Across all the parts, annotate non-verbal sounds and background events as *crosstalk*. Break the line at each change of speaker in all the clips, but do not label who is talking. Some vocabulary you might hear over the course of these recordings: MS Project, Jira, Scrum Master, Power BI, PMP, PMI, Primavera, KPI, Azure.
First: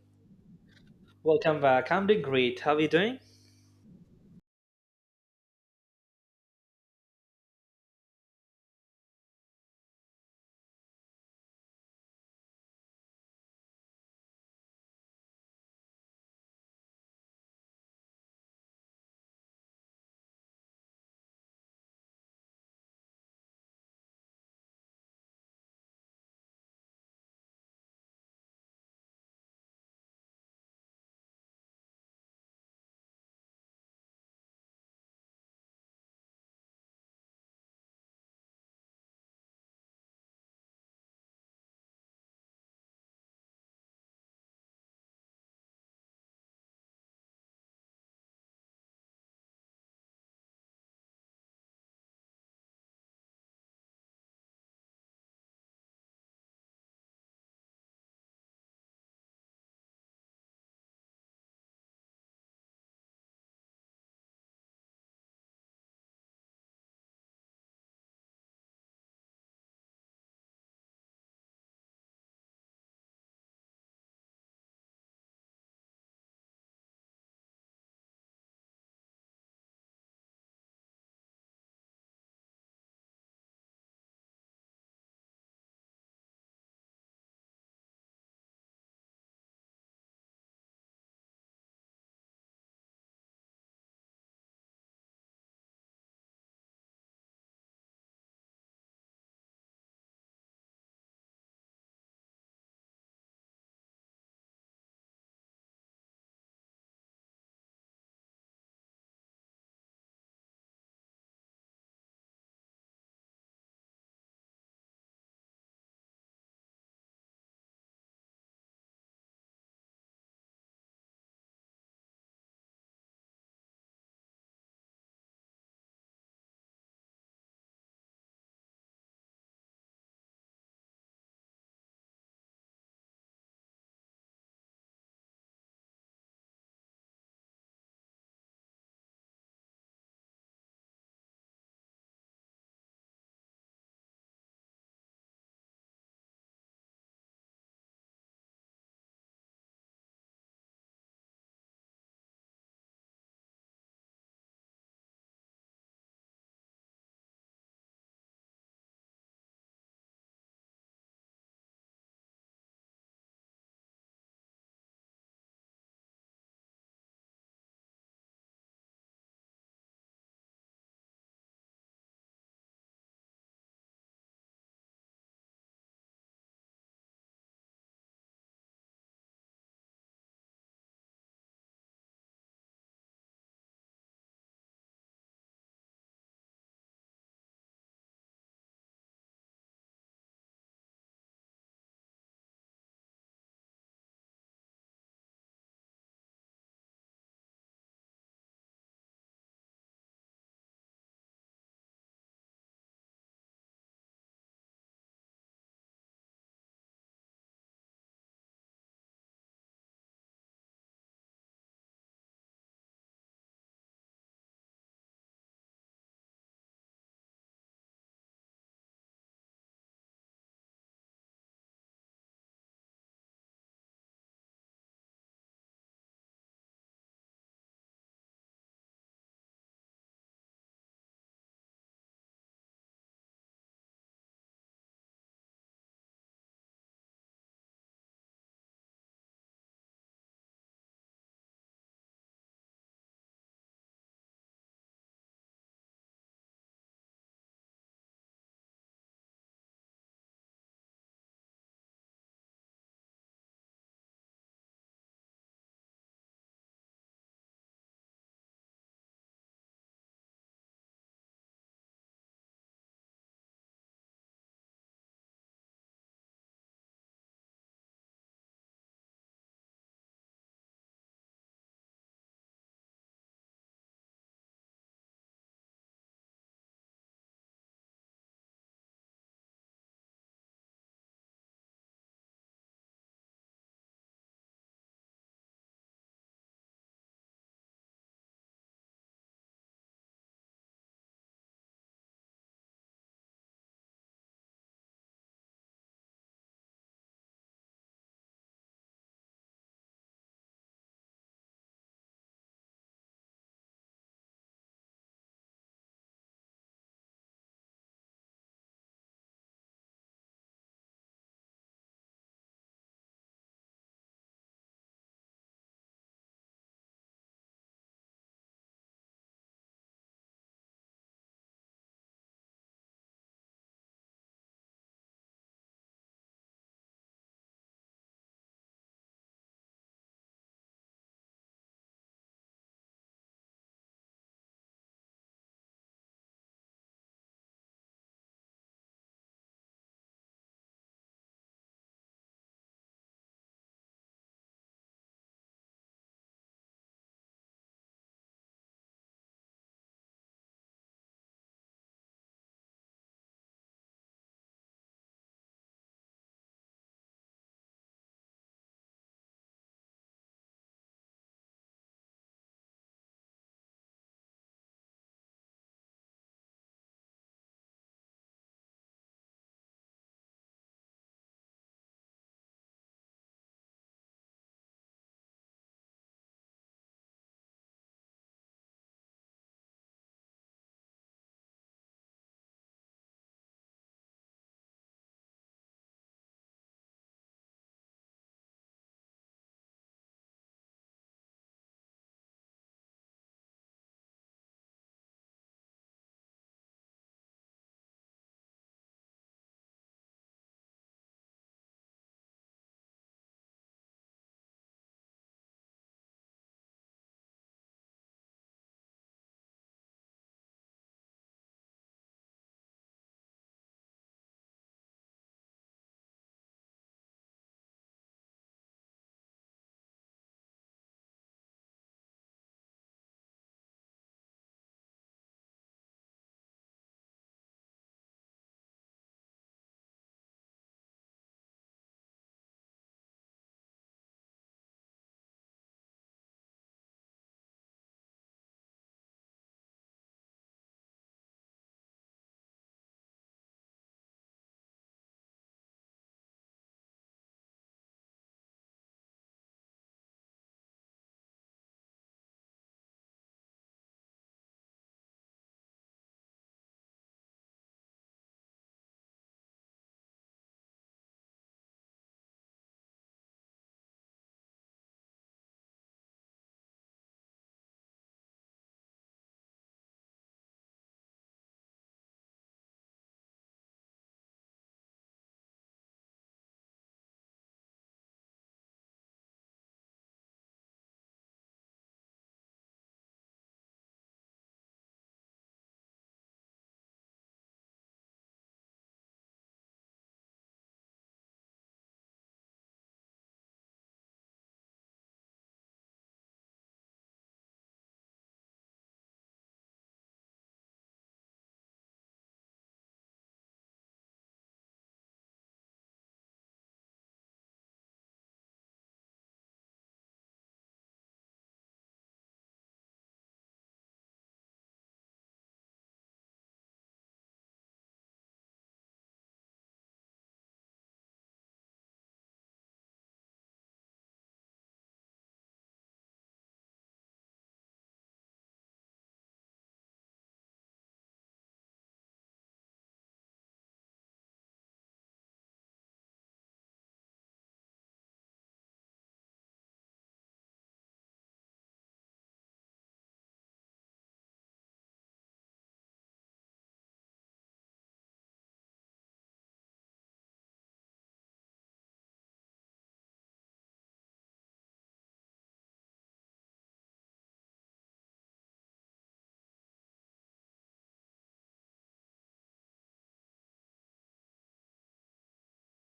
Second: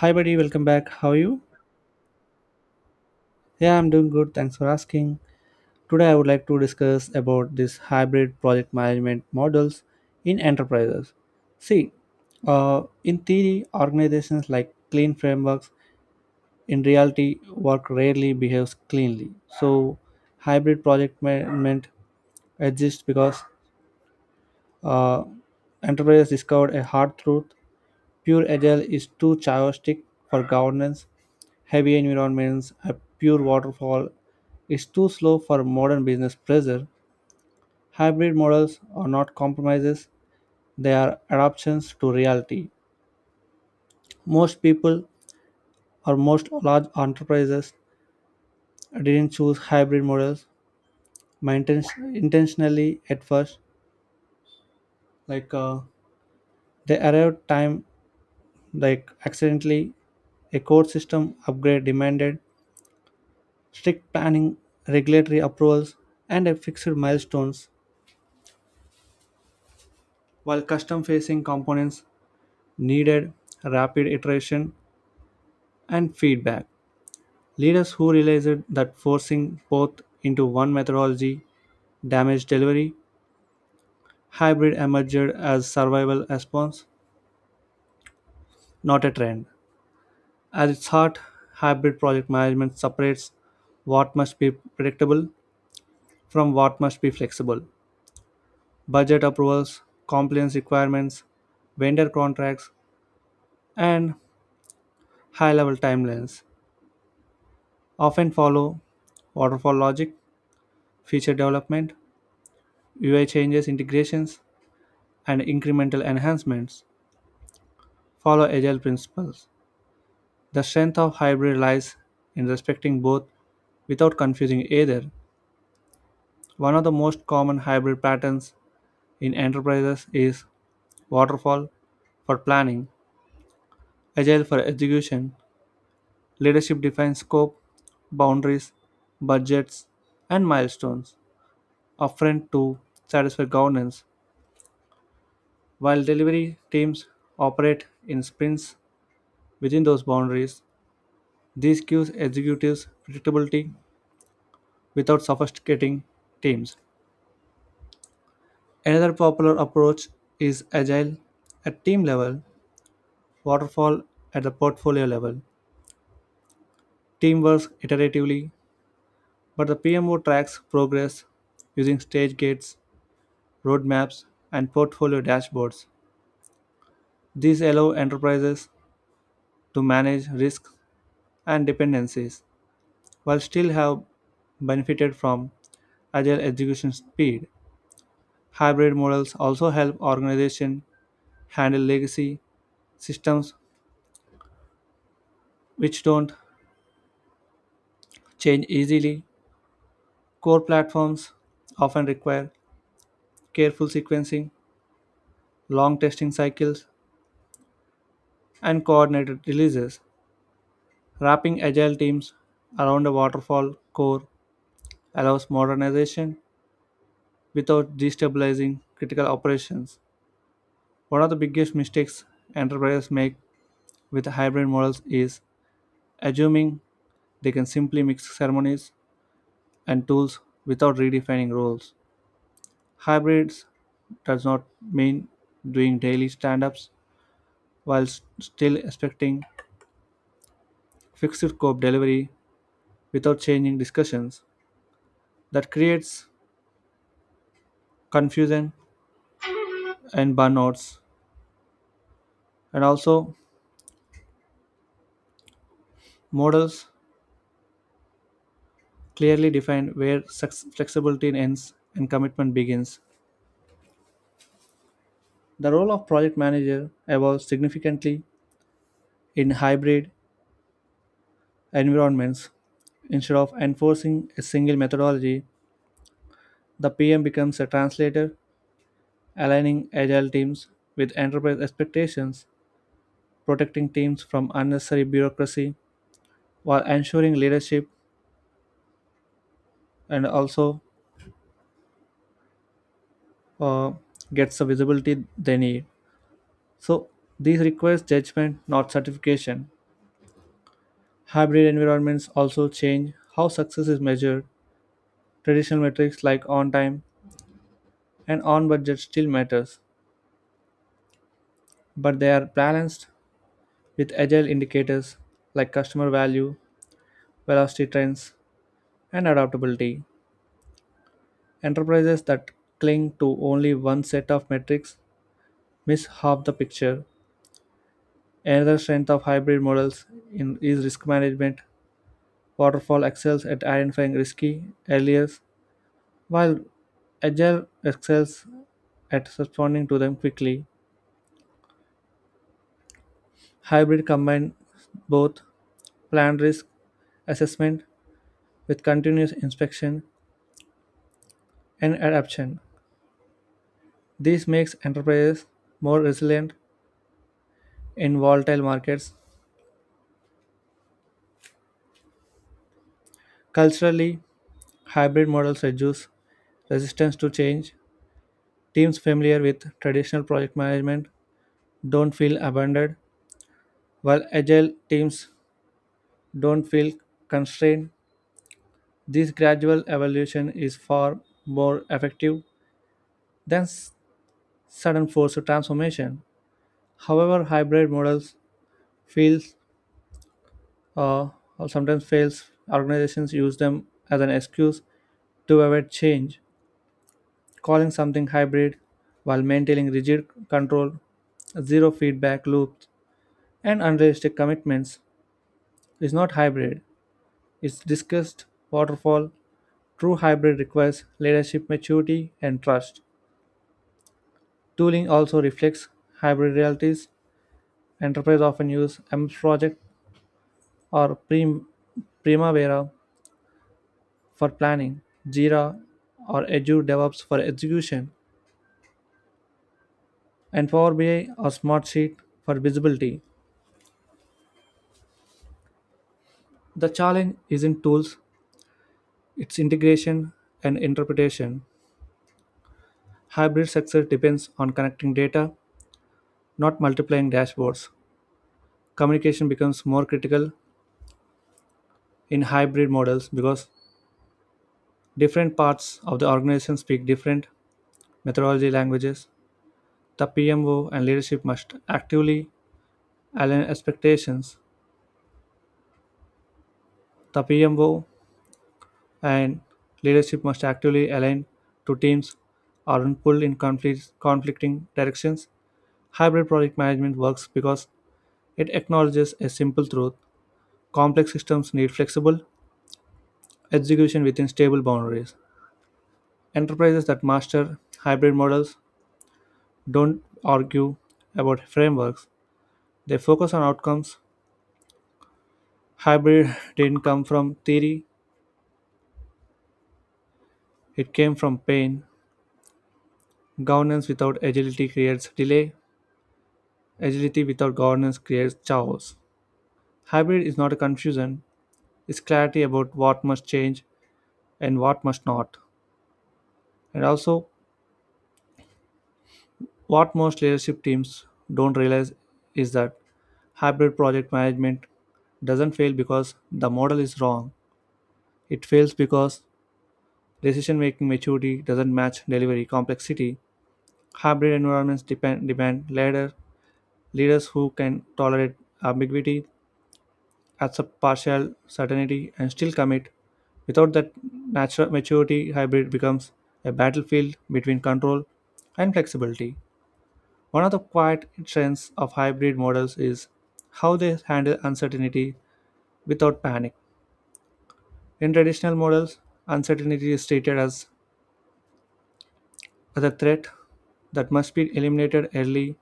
Hi, buddy. Welcome back. How are you?
Welcome back. I'm doing great. How are you doing?
Yeah, I'm doing good. Thanks for asking. Today, I would like to discuss about this hybrid project management models in enterprises. See, in theory, organizations like clean frameworks. In reality, work rarely behaves cleanly. So, hybrid project management exists because uh, enterprises discovered a hard truth: pure agile is too chaotic for governance heavy environments, a pure waterfall is too slow for modern business pressure. Hybrid models are not compromises, they are adaptations to reality. Most people or most large enterprises didn't choose hybrid models my intentionally at first. Like they arrived time like accidentally a core system upgrade demanded strict planning, regulatory approvals, and a fixed milestones, while custom facing components needed rapid iteration and feedback. Leaders who realized that forcing both into one methodology damaged delivery, hybrid emerged as survival response, not a trend. At its heart, hybrid project management separates what must be predictable from what must be flexible. Budget approvals, compliance requirements, vendor contracts, and high level timelines often follow waterfall logic, feature development, UI changes, integrations, and incremental enhancements follow agile principles. The strength of hybrid lies in respecting both without confusing either. One of the most common hybrid patterns in enterprises is waterfall for planning, agile for execution. Leadership defines scope, boundaries, budgets, and milestones upfront to satisfy governance, while delivery teams operate in sprints within those boundaries. This gives executives predictability without sophisticating teams. Another popular approach is agile at team level, waterfall at the portfolio level. Team works iteratively, but the PMO tracks progress using stage gates, roadmaps, and portfolio dashboards. These allow enterprises to manage risks and dependencies while still have benefited from agile execution speed. Hybrid models also help organizations handle legacy systems which don't change easily. Core platforms often require careful sequencing, long testing cycles, and coordinated releases. Wrapping agile teams around a waterfall core allows modernization without destabilizing critical operations. One of the biggest mistakes enterprises make with hybrid models is assuming they can simply mix ceremonies and tools without redefining roles. Hybrids does not mean doing daily stand ups while still expecting fixed scope delivery without changing discussions. That creates confusion and burnouts, and also models clearly define where flexibility ends and commitment begins. The role of project manager evolves significantly in hybrid environments. Instead of enforcing a single methodology, the PM becomes a translator aligning agile teams with enterprise expectations, protecting teams from unnecessary bureaucracy, while ensuring leadership and also uh, gets the visibility they need. So, these requires judgment, not certification. Hybrid environments also change how success is measured. Traditional metrics like on time and on budget still matters, but they are balanced with agile indicators like customer value, velocity trends, and adaptability. Enterprises that cling to only one set of metrics miss half the picture. Another strength of hybrid models is risk management. Waterfall excels at identifying risky areas, while Agile excels at responding to them quickly. Hybrid combines both planned risk assessment with continuous inspection and adaptation. This makes enterprises more resilient in volatile markets. Culturally, hybrid models reduce resistance to change. Teams familiar with traditional project management don't feel abandoned, while agile teams don't feel constrained. This gradual evolution is far more effective than sudden force of transformation. However, hybrid models fails uh, or sometimes fails. Organizations use them as an excuse to avoid change calling something hybrid while maintaining rigid control, zero feedback loops, and unrealistic commitments is not hybrid. It's discussed waterfall. True hybrid requires leadership maturity and trust. Tooling also reflects hybrid realities. Enterprise often use MS Project or Primavera for planning, Jira or Azure DevOps for execution, and Power BI or Smartsheet for visibility. The challenge isn't tools, its integration and interpretation. Hybrid success depends on connecting data, not multiplying dashboards. Communication becomes more critical in hybrid models because different parts of the organization speak different methodology languages. The PMO and leadership must actively align expectations. The PMO and leadership must actively align to teams aren't pulled in conflicting directions. Hybrid project management works because it acknowledges a simple truth: complex systems need flexible execution within stable boundaries. Enterprises that master hybrid models don't argue about frameworks, they focus on outcomes. Hybrid *laughs* didn't come from theory, it came from pain. Governance without agility creates delay, agility without governance creates chaos. Hybrid is not a confusion, it's clarity about what must change and what must not. And also, what most leadership teams don't realize is that hybrid project management doesn't fail because the model is wrong. It fails because decision making maturity doesn't match delivery complexity. Hybrid environments demand leaders who can tolerate ambiguity, accept partial certainty, and still commit. Without that natural maturity, hybrid becomes a battlefield between control and flexibility. One of the quiet strengths of hybrid models is how they handle uncertainty without panic. In traditional models, uncertainty is treated as a threat that must be eliminated early.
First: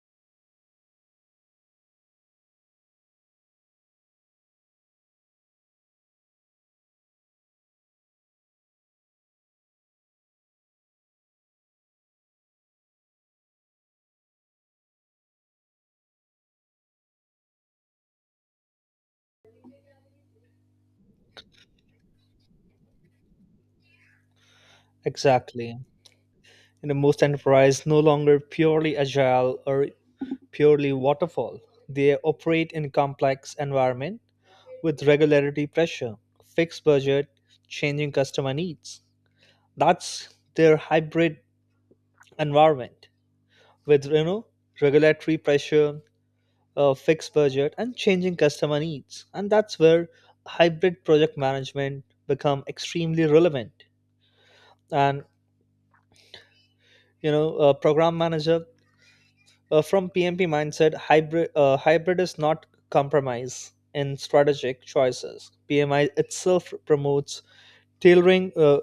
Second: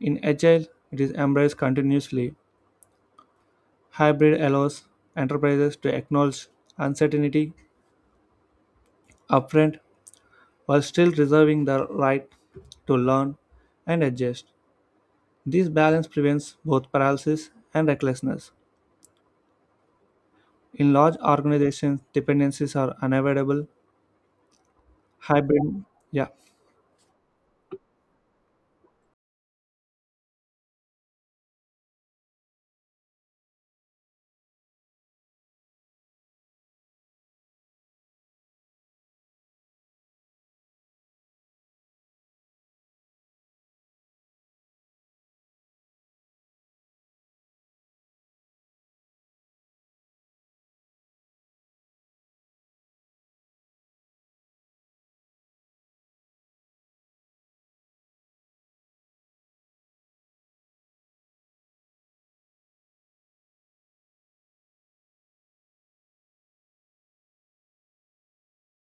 In agile, it is embraced continuously. Hybrid allows enterprises to acknowledge uncertainty upfront while still reserving the right to learn and adjust. This balance prevents both paralysis and recklessness. In large organizations, dependencies are unavoidable.
Exactly.
Hybrid, yeah,
Most enterprise no longer purely agile or purely waterfall. They operate in complex environment with regularity pressure, fixed budget, changing customer needs. That's their hybrid environment with regulatory pressure, fixed budget, and changing customer needs. And that's where hybrid project management become extremely relevant. And a program manager, from PMP mindset, hybrid is not compromise in strategic choices. PMI itself promotes tailoring,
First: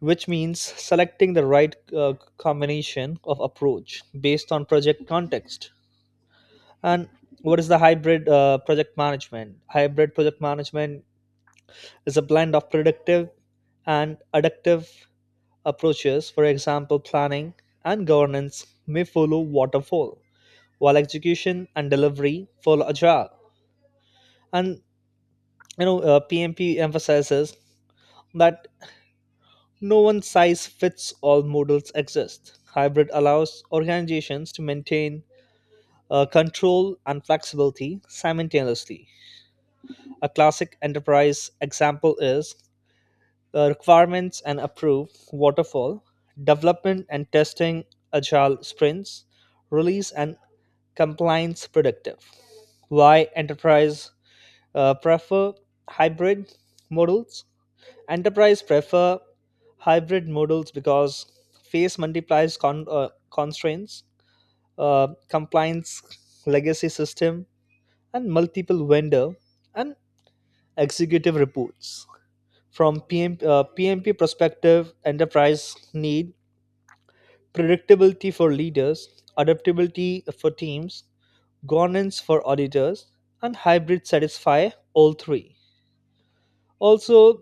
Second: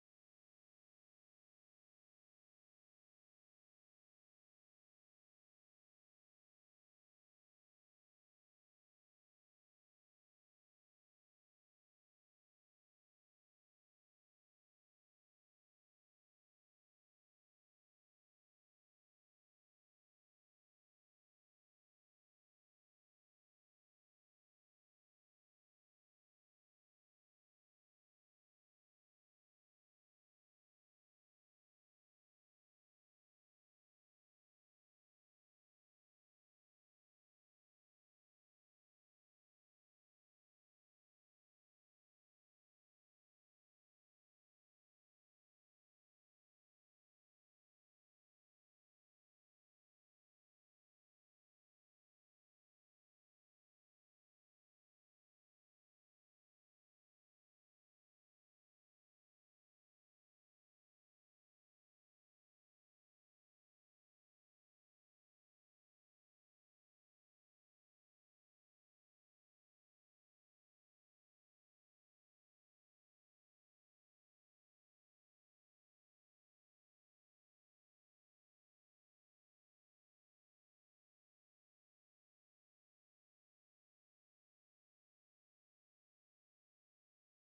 which means selecting the right uh, combination of approach based on project context. And what is the hybrid project management? Hybrid project management is a blend of predictive and adaptive approaches. For example, planning and governance may follow waterfall while execution and delivery follow agile. And PMP emphasizes that no one size fits all models exist. Hybrid allows organizations to maintain control and flexibility simultaneously. A classic enterprise example is requirements and approve waterfall, development and testing agile sprints, release and compliance predictive. Why enterprise prefer hybrid models? Enterprise prefer hybrid models because face multiplies constraints, compliance, legacy system, and multiple vendor and executive reports. From PMP perspective, enterprise need predictability for leaders, adaptability for teams, governance for auditors, and hybrid satisfy all three. Also,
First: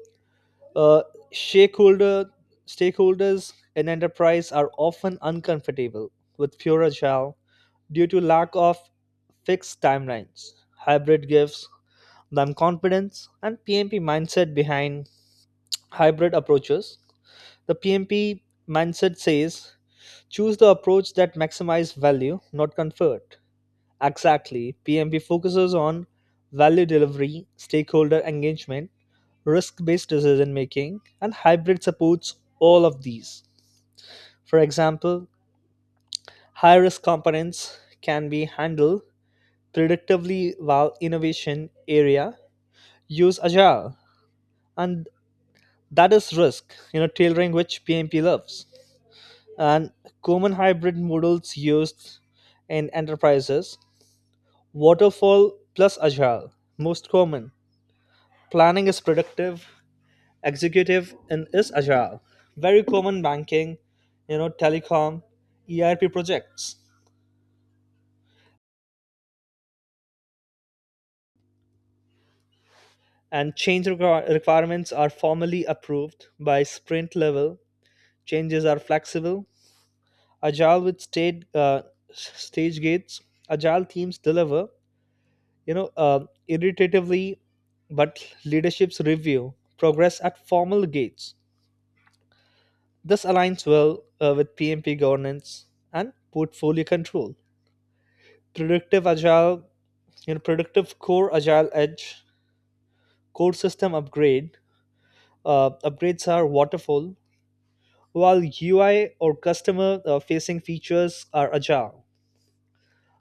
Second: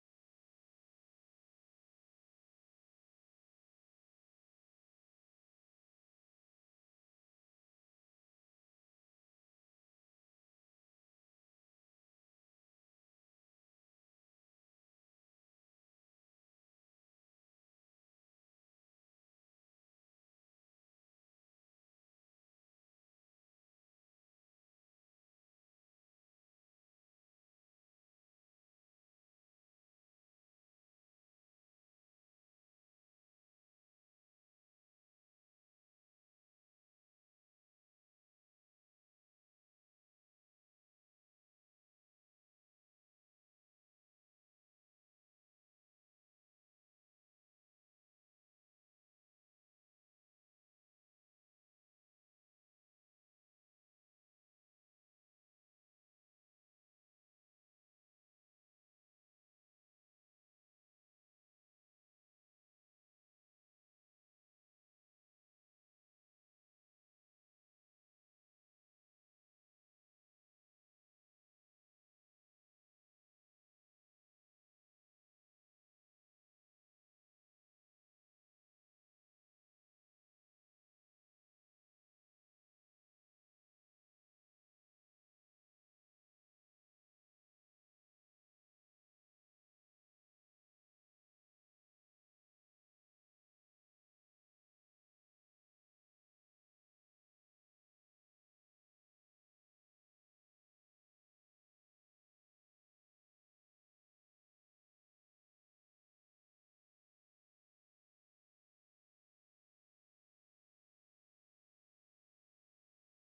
Uh, shareholder, stakeholders in enterprise are often uncomfortable with pure agile due to lack of fixed timelines. Hybrid gives them confidence, and PMP mindset behind hybrid approaches. The PMP mindset says choose the approach that maximizes value, not comfort. Exactly, PMP focuses on value delivery, stakeholder engagement, risk based decision making, and hybrid supports all of these. For example, high risk components can be handled predictively while innovation area use agile, and that is risk tailoring which PMP loves. And common hybrid models used in enterprises: waterfall plus agile, most common, planning is predictive, executive in is agile. Very common banking, telecom, ERP projects. And requirements are formally approved by sprint level, changes are flexible. Agile with stage gates, agile teams deliver you know uh, iteratively, but leadership's review progress at formal gates. This aligns well with PMP governance and portfolio control. Predictive agile, productive core, agile edge. Core system upgrades are waterfall, while UI or customer facing features are agile.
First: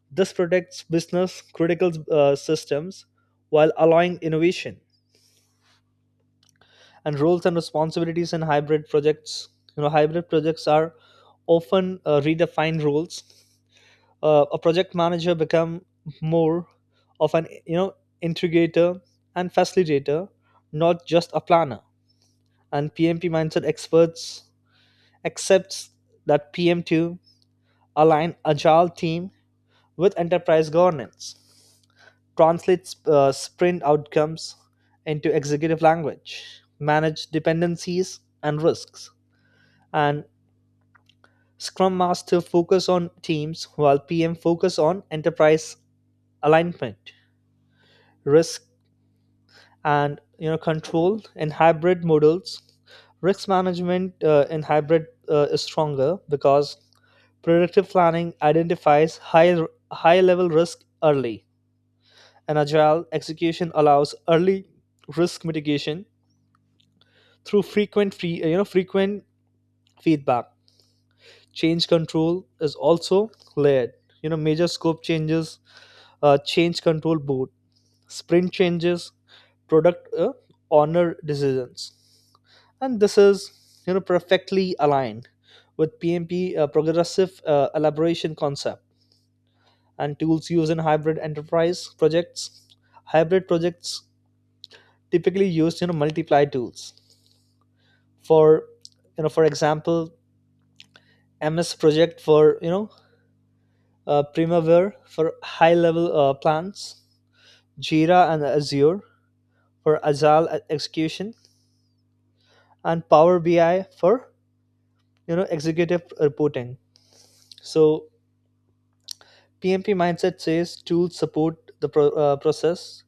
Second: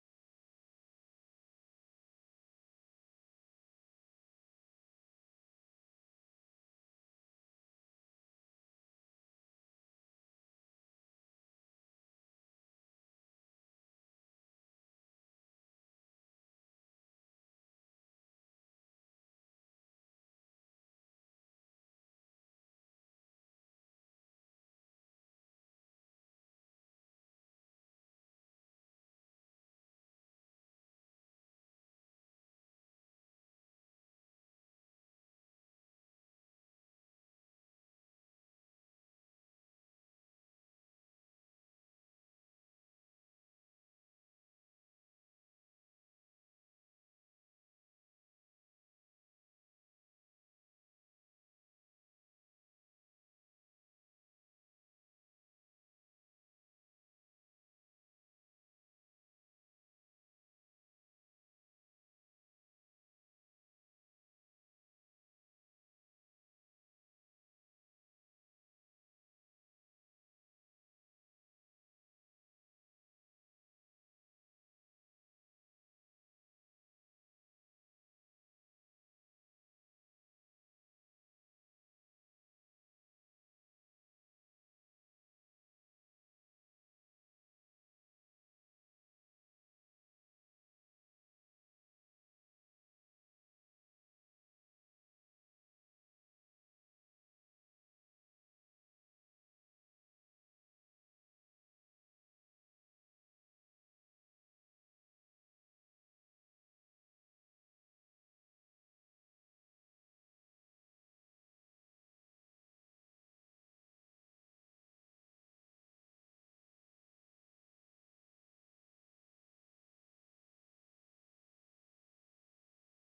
This protects business critical systems while allowing innovation. And roles and responsibilities in hybrid projects, hybrid projects are often redefined roles. A project manager become more of an integrator and facilitator, not just a planner. And PMP mindset experts accepts that PM2 align agile team with enterprise governance, translates sprint outcomes into executive language, manage dependencies and risks. And Scrum Master focus on teams while PM focus on enterprise alignment, risk and control in hybrid models. Risk management in hybrid is stronger because predictive planning identifies high level risk early, and agile execution allows early risk mitigation through frequent free, you know, frequent feedback. Change control is also layered. Major scope changes, change control board, sprint changes, product honor decisions, and this is perfectly aligned with PMP progressive elaboration concept. And tools used in hybrid enterprise projects. Hybrid projects typically use multiply tools. For for example, MS Project for Primavera for high level plans, Jira and Azure for agile execution, and Power BI for executive reporting. So PMP mindset says tools support the process,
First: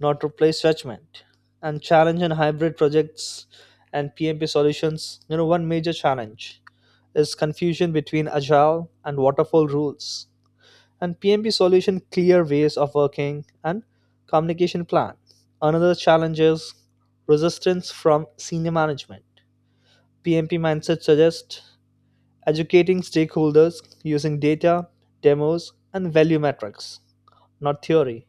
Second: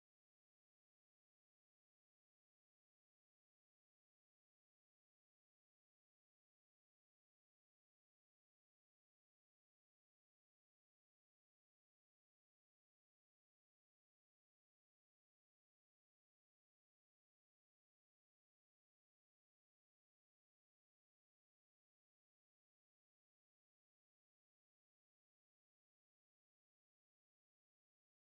not replace judgment. And challenge and hybrid projects and PMP solutions, one major challenge is confusion between agile and waterfall rules. And PMP solution clear ways of working and communication plan. Another challenge is resistance from senior management. PMP mindset suggests educating stakeholders using data, demos, and value metrics, not theory.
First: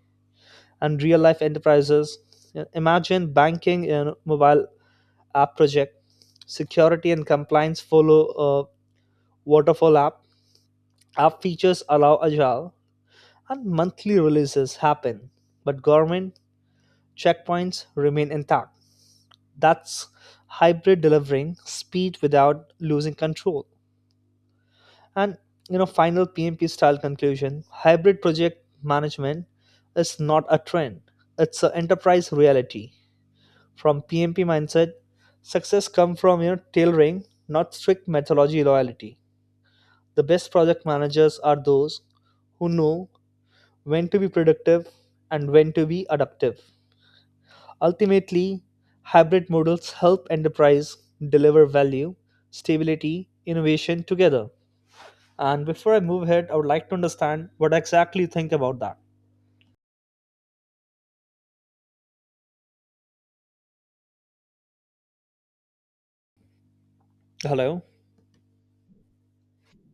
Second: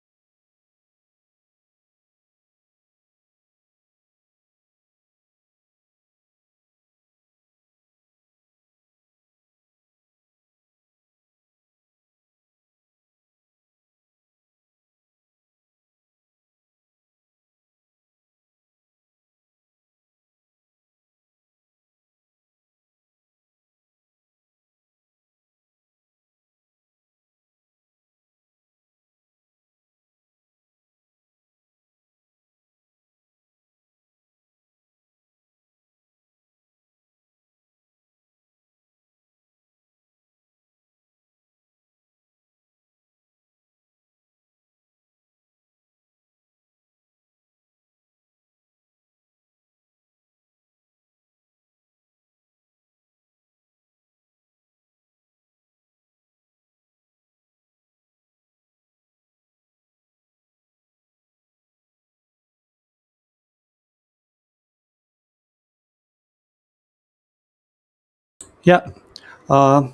And real life enterprises, imagine banking in mobile app project, security and compliance follow a waterfall app. App features allow agile and monthly releases happen, but government checkpoints remain intact. That's hybrid delivering speed without losing control. And final PMP style conclusion: hybrid project management is not a trend, it's an enterprise reality. From PMP mindset, success comes from your tailoring, not strict methodology loyalty. The best project managers are those who know when to be productive and when to be adaptive. Ultimately, hybrid models help enterprise deliver value, stability, innovation together. And before I move ahead, I would like to understand what exactly you think about that. Hello.
yeah. Uh,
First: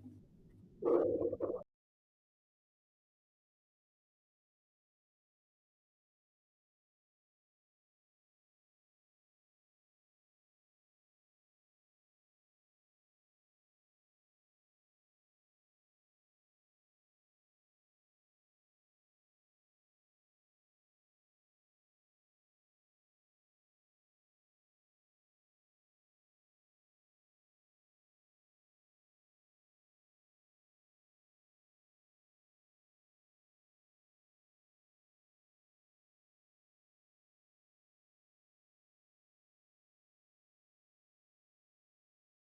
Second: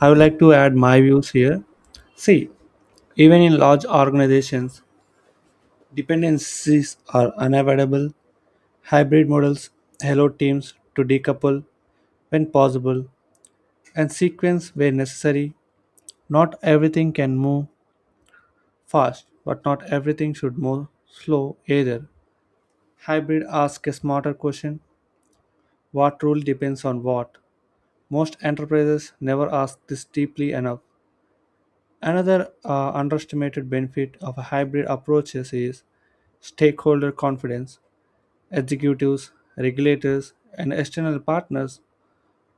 I would like to add my views here. See, even in large organizations, dependencies are unavoidable. Hybrid models allow teams to decouple when possible and sequence where necessary. Not everything can move fast, but not everything should move slow either. Hybrid asks a smarter question: what rule depends on what? Most enterprises never ask this deeply enough. Another underestimated benefit of a hybrid approaches is stakeholder confidence. Executives, regulators, and external partners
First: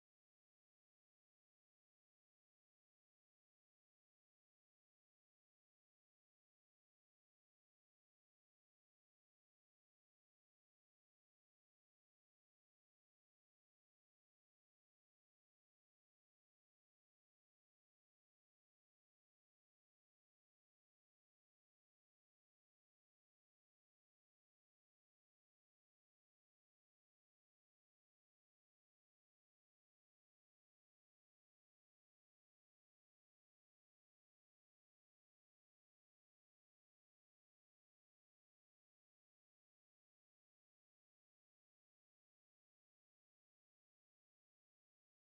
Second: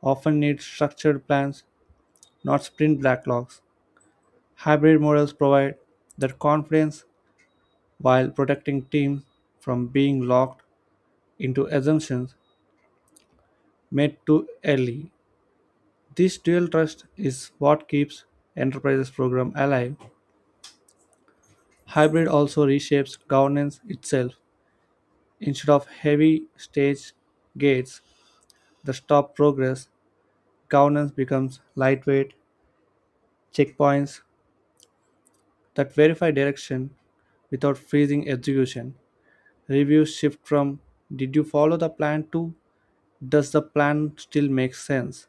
often need structured plans, not sprint backlogs. Hybrid models provide that confidence while protecting teams from being locked into assumptions made too early. This dual trust is what keeps enterprises program alive. Hybrid also reshapes governance itself. Instead of heavy stage gates that stop progress, governance becomes lightweight checkpoints that verify direction without freezing execution. Reviews shift from did you follow the plan to does the plan still make sense?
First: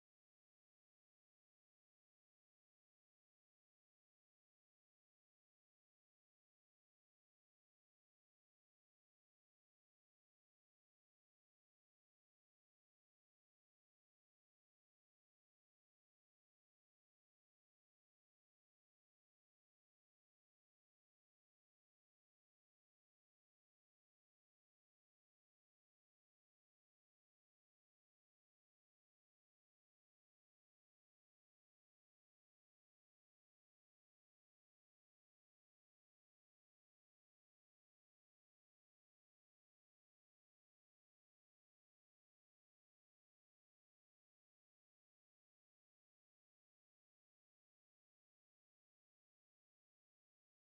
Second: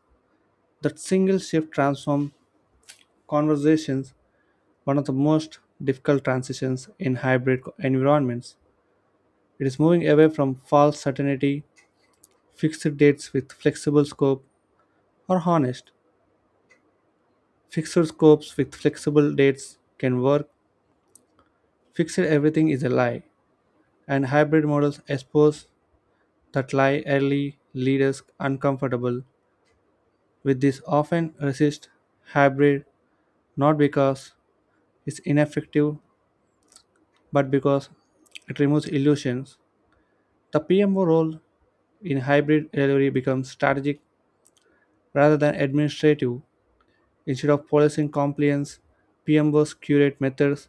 That single shift transforms conversations, one of the most difficult transitions in hybrid environments. It is moving away from false certainty: fixed dates with flexible scope are honest. Fixed scopes with flexible dates can work. Fixed everything is a lie. And hybrid models expose that lie early, leaders uncomfortable with this often resist hybrid not because it's ineffective but because it removes illusions. The PMO role in hybrid delivery becomes strategic rather than administrative. Instead of policing compliance, PMOs curate methods,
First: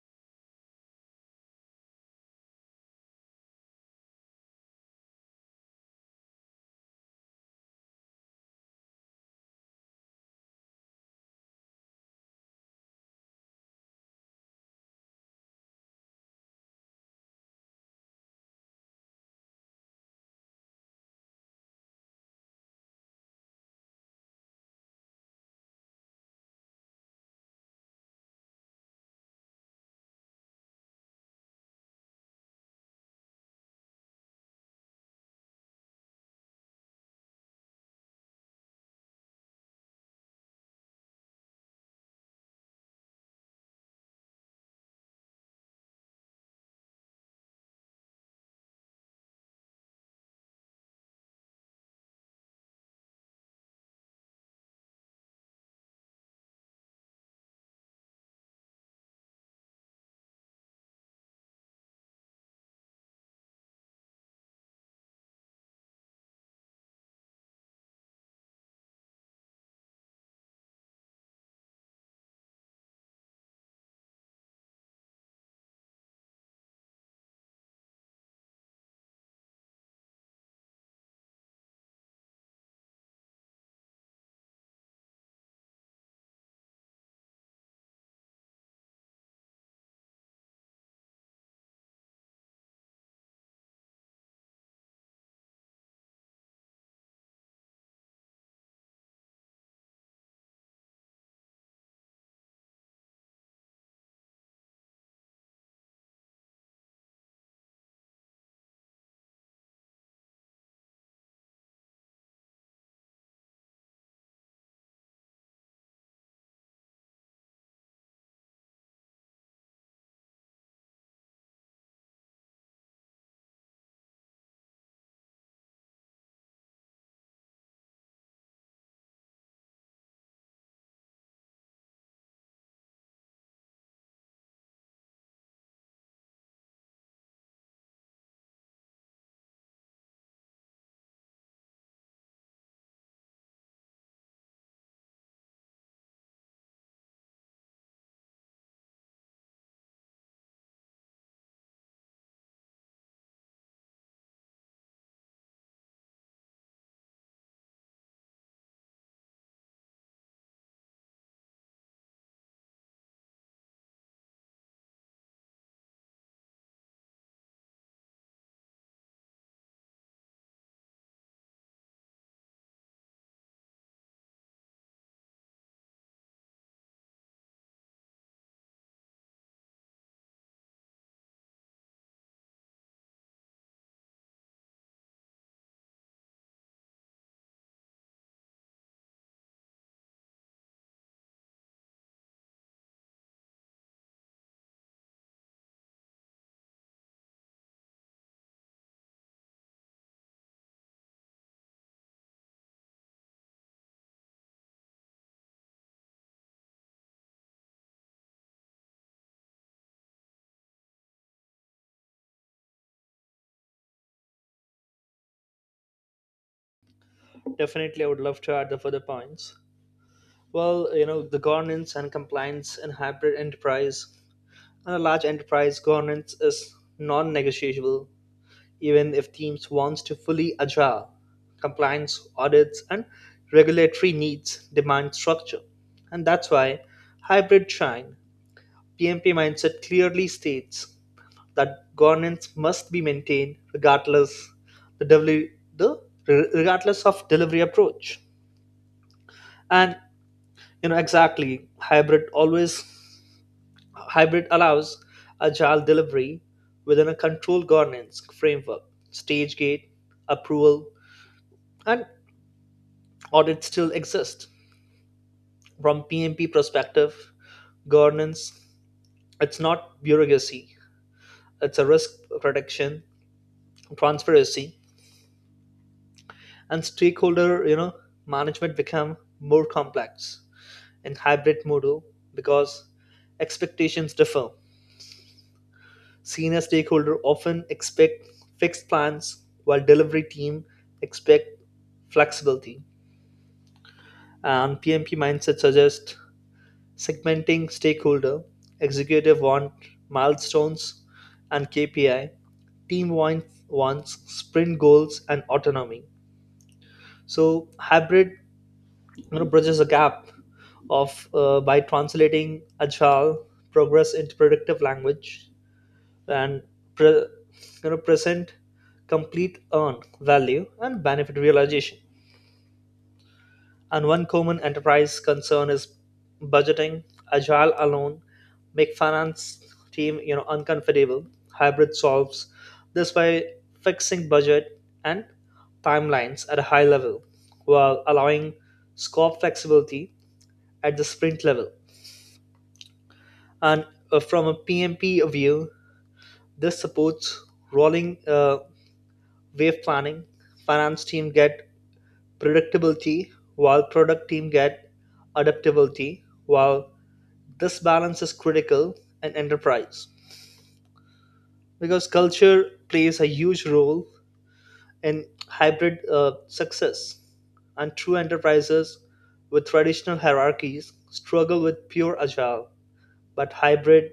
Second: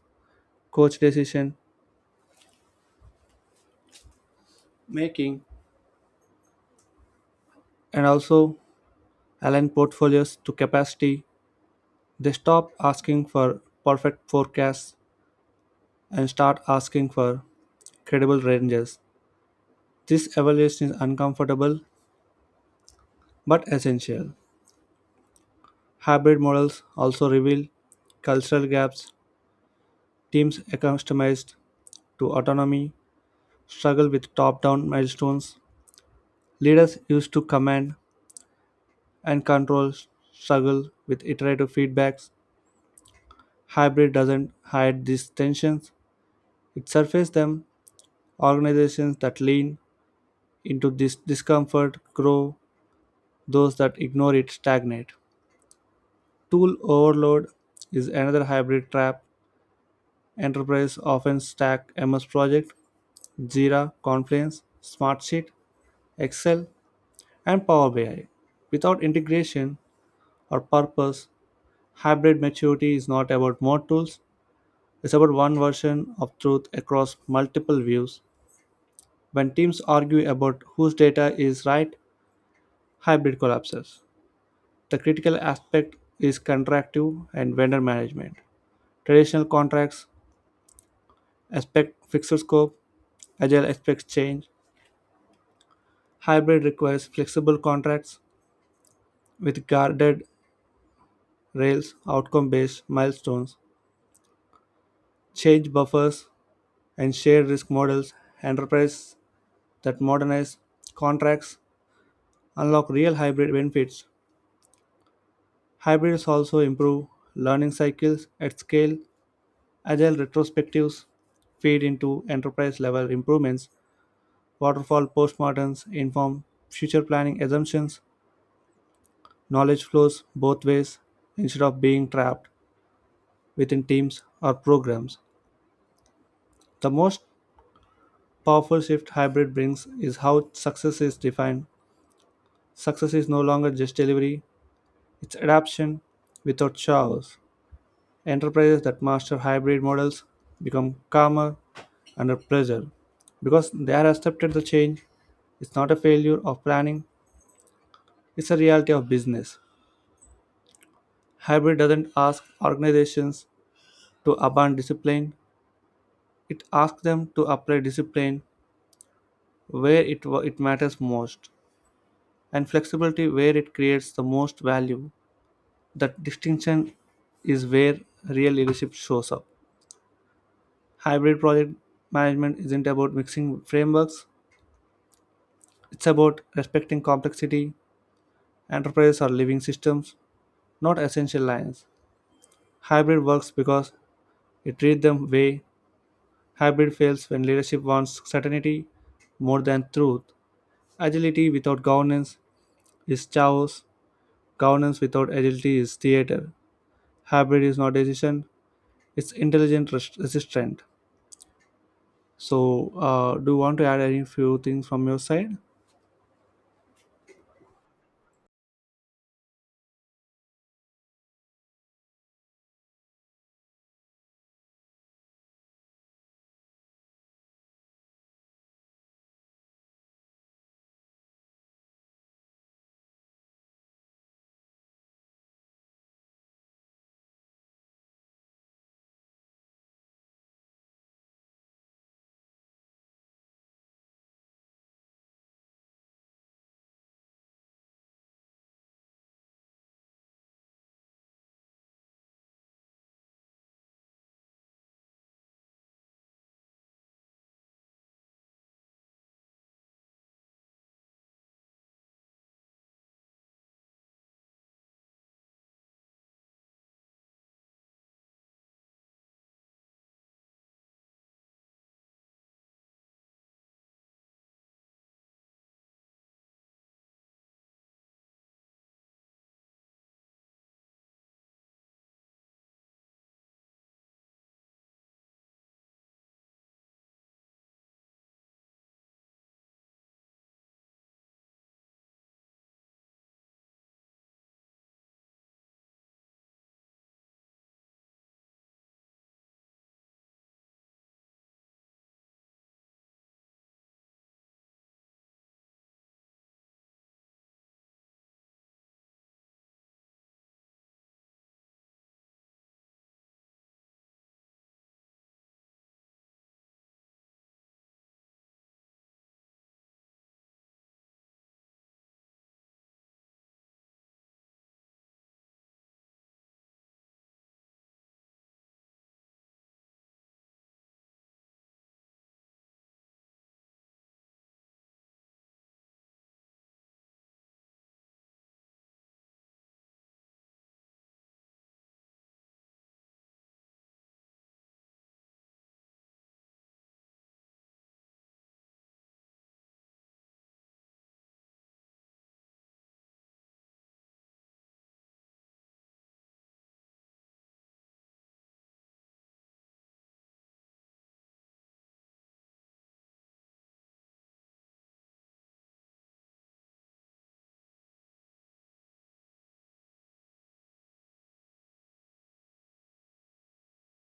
coach decision making, and also align portfolios to capacity. They stop asking for perfect forecasts and start asking for credible ranges. This evaluation is uncomfortable but essential. Hybrid models also reveal cultural gaps. Teams accustomed to autonomy struggle with top down milestones. Leaders used to command and control struggle with iterative feedbacks. Hybrid doesn't hide these tensions, it surfaces them. Organizations that lean into this discomfort grow, those that ignore it stagnate. Tool overload is another hybrid trap. Enterprise often stack MS Project, Jira, Confluence, Smartsheet, Excel, and Power BI. Without integration or purpose, hybrid maturity is not about more tools, it's about one version of truth across multiple views. When teams argue about whose data is right, hybrid collapses. The critical aspect is contractive and vendor management. Traditional contracts expect fixed scope, agile expects change. Hybrid requires flexible contracts with guarded rails, outcome based milestones, change buffers, and shared risk models. Enterprises that modernize contracts unlock real hybrid benefits. Hybrids also improve learning cycles at scale. Agile retrospectives feed into enterprise level improvements. Waterfall postmoderns inform future planning assumptions. Knowledge flows both ways instead of being trapped within teams or programs. The most powerful shift hybrid brings is how success is defined. Success is no longer just delivery, it's adaptation without chaos. Enterprises that master hybrid models become calmer under pressure because they are accepted the change. It's not a failure of planning, it's a reality of business. Hybrid doesn't ask organizations to abandon discipline, it asks them to apply discipline where it matters most and flexibility where it creates the most value. That distinction is where real leadership shows up. Hybrid project management isn't about mixing frameworks, it's about respecting complexity. Enterprises are living systems, not essential lines. Hybrid works because you treat them way. Hybrid fails when leadership wants certainty more than truth. Agility without governance is chaos. Governance without agility is theater. Hybrid is not decision, it's intelligent resistance. So, do you want to add any few things from your side?
Definitely, I would love to add the further points. Well, the governance and compliance in hybrid enterprise, and a large enterprise governance is non-negotiable even if teams wants to fully agile. Compliance audits and regulatory needs demand structure, and that's why hybrid shine. PMP mindset clearly states that governance must be maintained regardless the delivery the regardless of delivery approach. And exactly, Hybrid allows agile delivery within a controlled governance framework. Stage gate, approval, and audit still exist. From PMP perspective, governance, it's not bureaucracy, it's a risk protection, transparency, and stakeholder management become more complex in hybrid model because expectations differ. Senior stakeholder often expect fixed plans, while delivery team expect flexibility. And PMP mindset suggests segmenting stakeholder. Executive want milestones and KPI. Team wants sprint goals and autonomy. So hybrid bridges a gap of by translating agile progress into productive language, and pre- present complete earn value and benefit realization. And one common enterprise concern is budgeting. Agile alone make finance team uncomfortable. Hybrid solves this by fixing budget and timelines at a high level while allowing scope flexibility at the sprint level. And from a PMP view, this supports rolling wave planning. Finance team get predictability while product team get adaptability, while this balance is critical in enterprise because culture plays a huge role in hybrid success. And true enterprises with traditional hierarchies struggle with pure agile, but hybrid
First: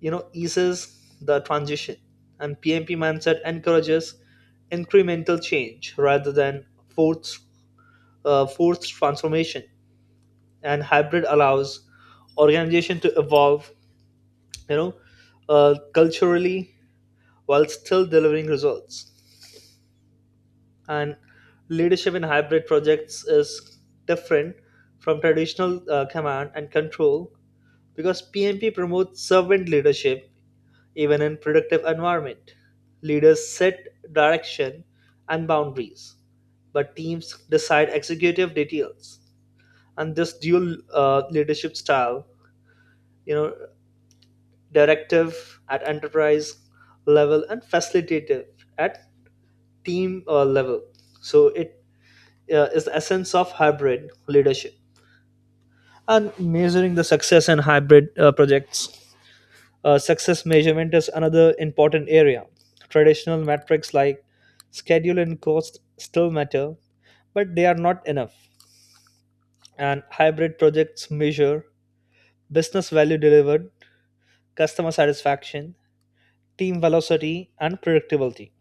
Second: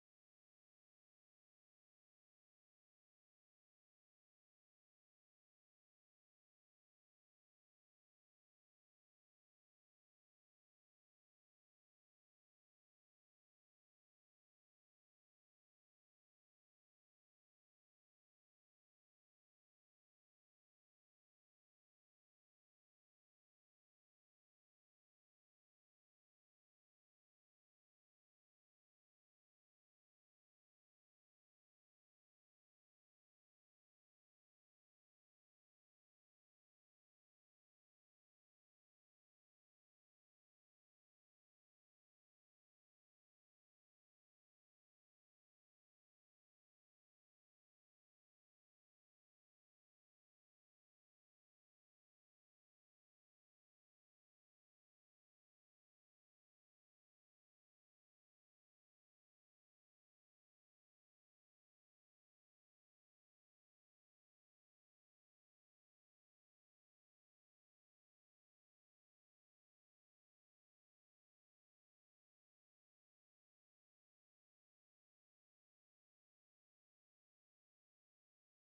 eases the transition. And PMP mindset encourages incremental change rather than forced forced transformation. And hybrid allows organization to evolve you know culturally while still delivering results. And leadership in hybrid projects is different from traditional command and control, because PMP promotes servant leadership even in productive environment. Leaders set direction and boundaries, but teams decide executive details. And this dual leadership style, you know directive at enterprise level and facilitative at team level. So it is the essence of hybrid leadership. And measuring the success in hybrid projects, success measurement is another important area. Traditional metrics like schedule and cost still matter, but they are not enough. And hybrid projects measure business value delivered, customer satisfaction, team velocity, and predictability.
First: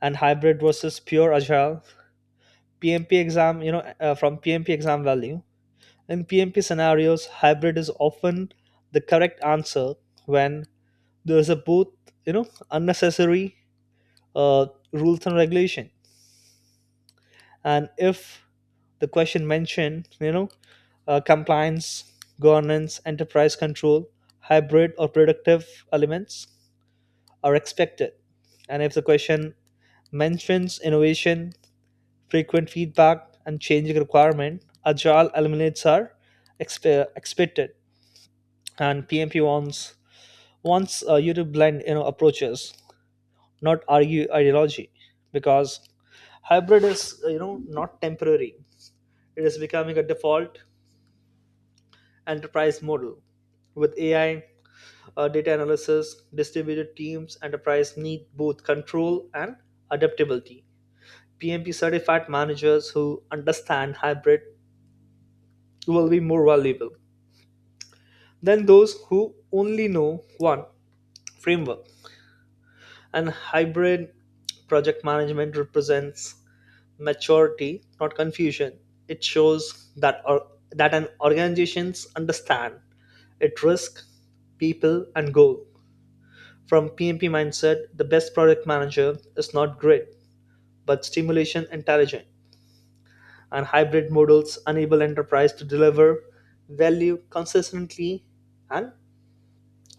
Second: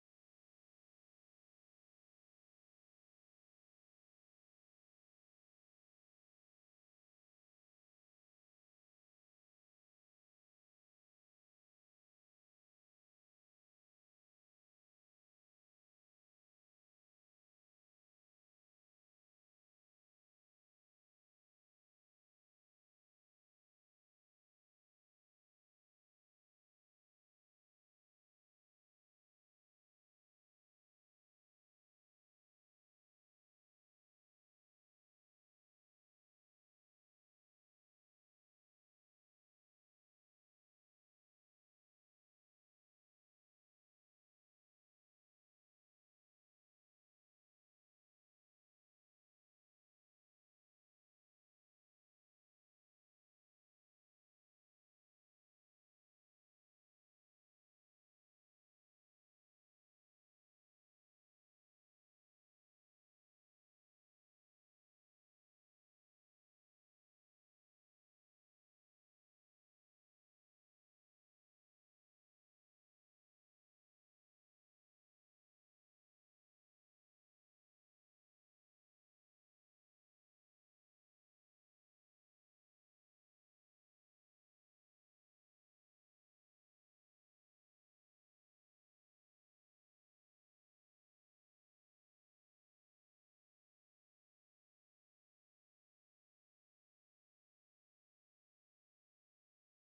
And hybrid versus pure agile, pmp exam you know from PMP exam value, in PMP scenarios hybrid is often the correct answer when there is a both unnecessary uh, rules and regulation. And if the question mentioned compliance, governance, enterprise control, hybrid or predictive elements are expected. And if the question mentions innovation, frequent feedback, and changing requirement, agile eliminates are expected. And PMP wants wants you to blend approaches, not argue ideology, because hybrid is not temporary. It is becoming a default enterprise model with AI, data analysis, distributed teams. Enterprise need both control and adaptability. PMP certified managers who understand hybrid will be more valuable than those who only know one framework. And hybrid project management represents maturity, not confusion. It shows that an organizations understand its risk, people, and goal. From PMP mindset, the best product manager is not great, but stimulation intelligent. And hybrid models enable enterprise to deliver value consistently and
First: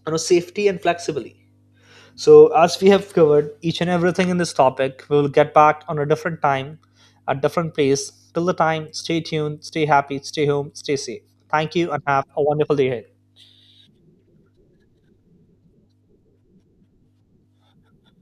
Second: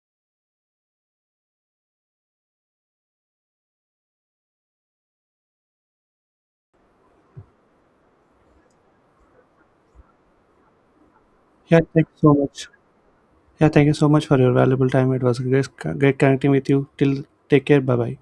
safety and flexibly. So, as we have covered each and everything in this topic, we will get back on a different time, a different place. Till the time, stay tuned, stay happy, stay home, stay safe. Thank
Yeah,
you, and
thank you
have
so
a
much.
wonderful day ahead.
Yeah, thank you so much for your valuable time. It was great, great connecting with you. Till take care. Bye bye.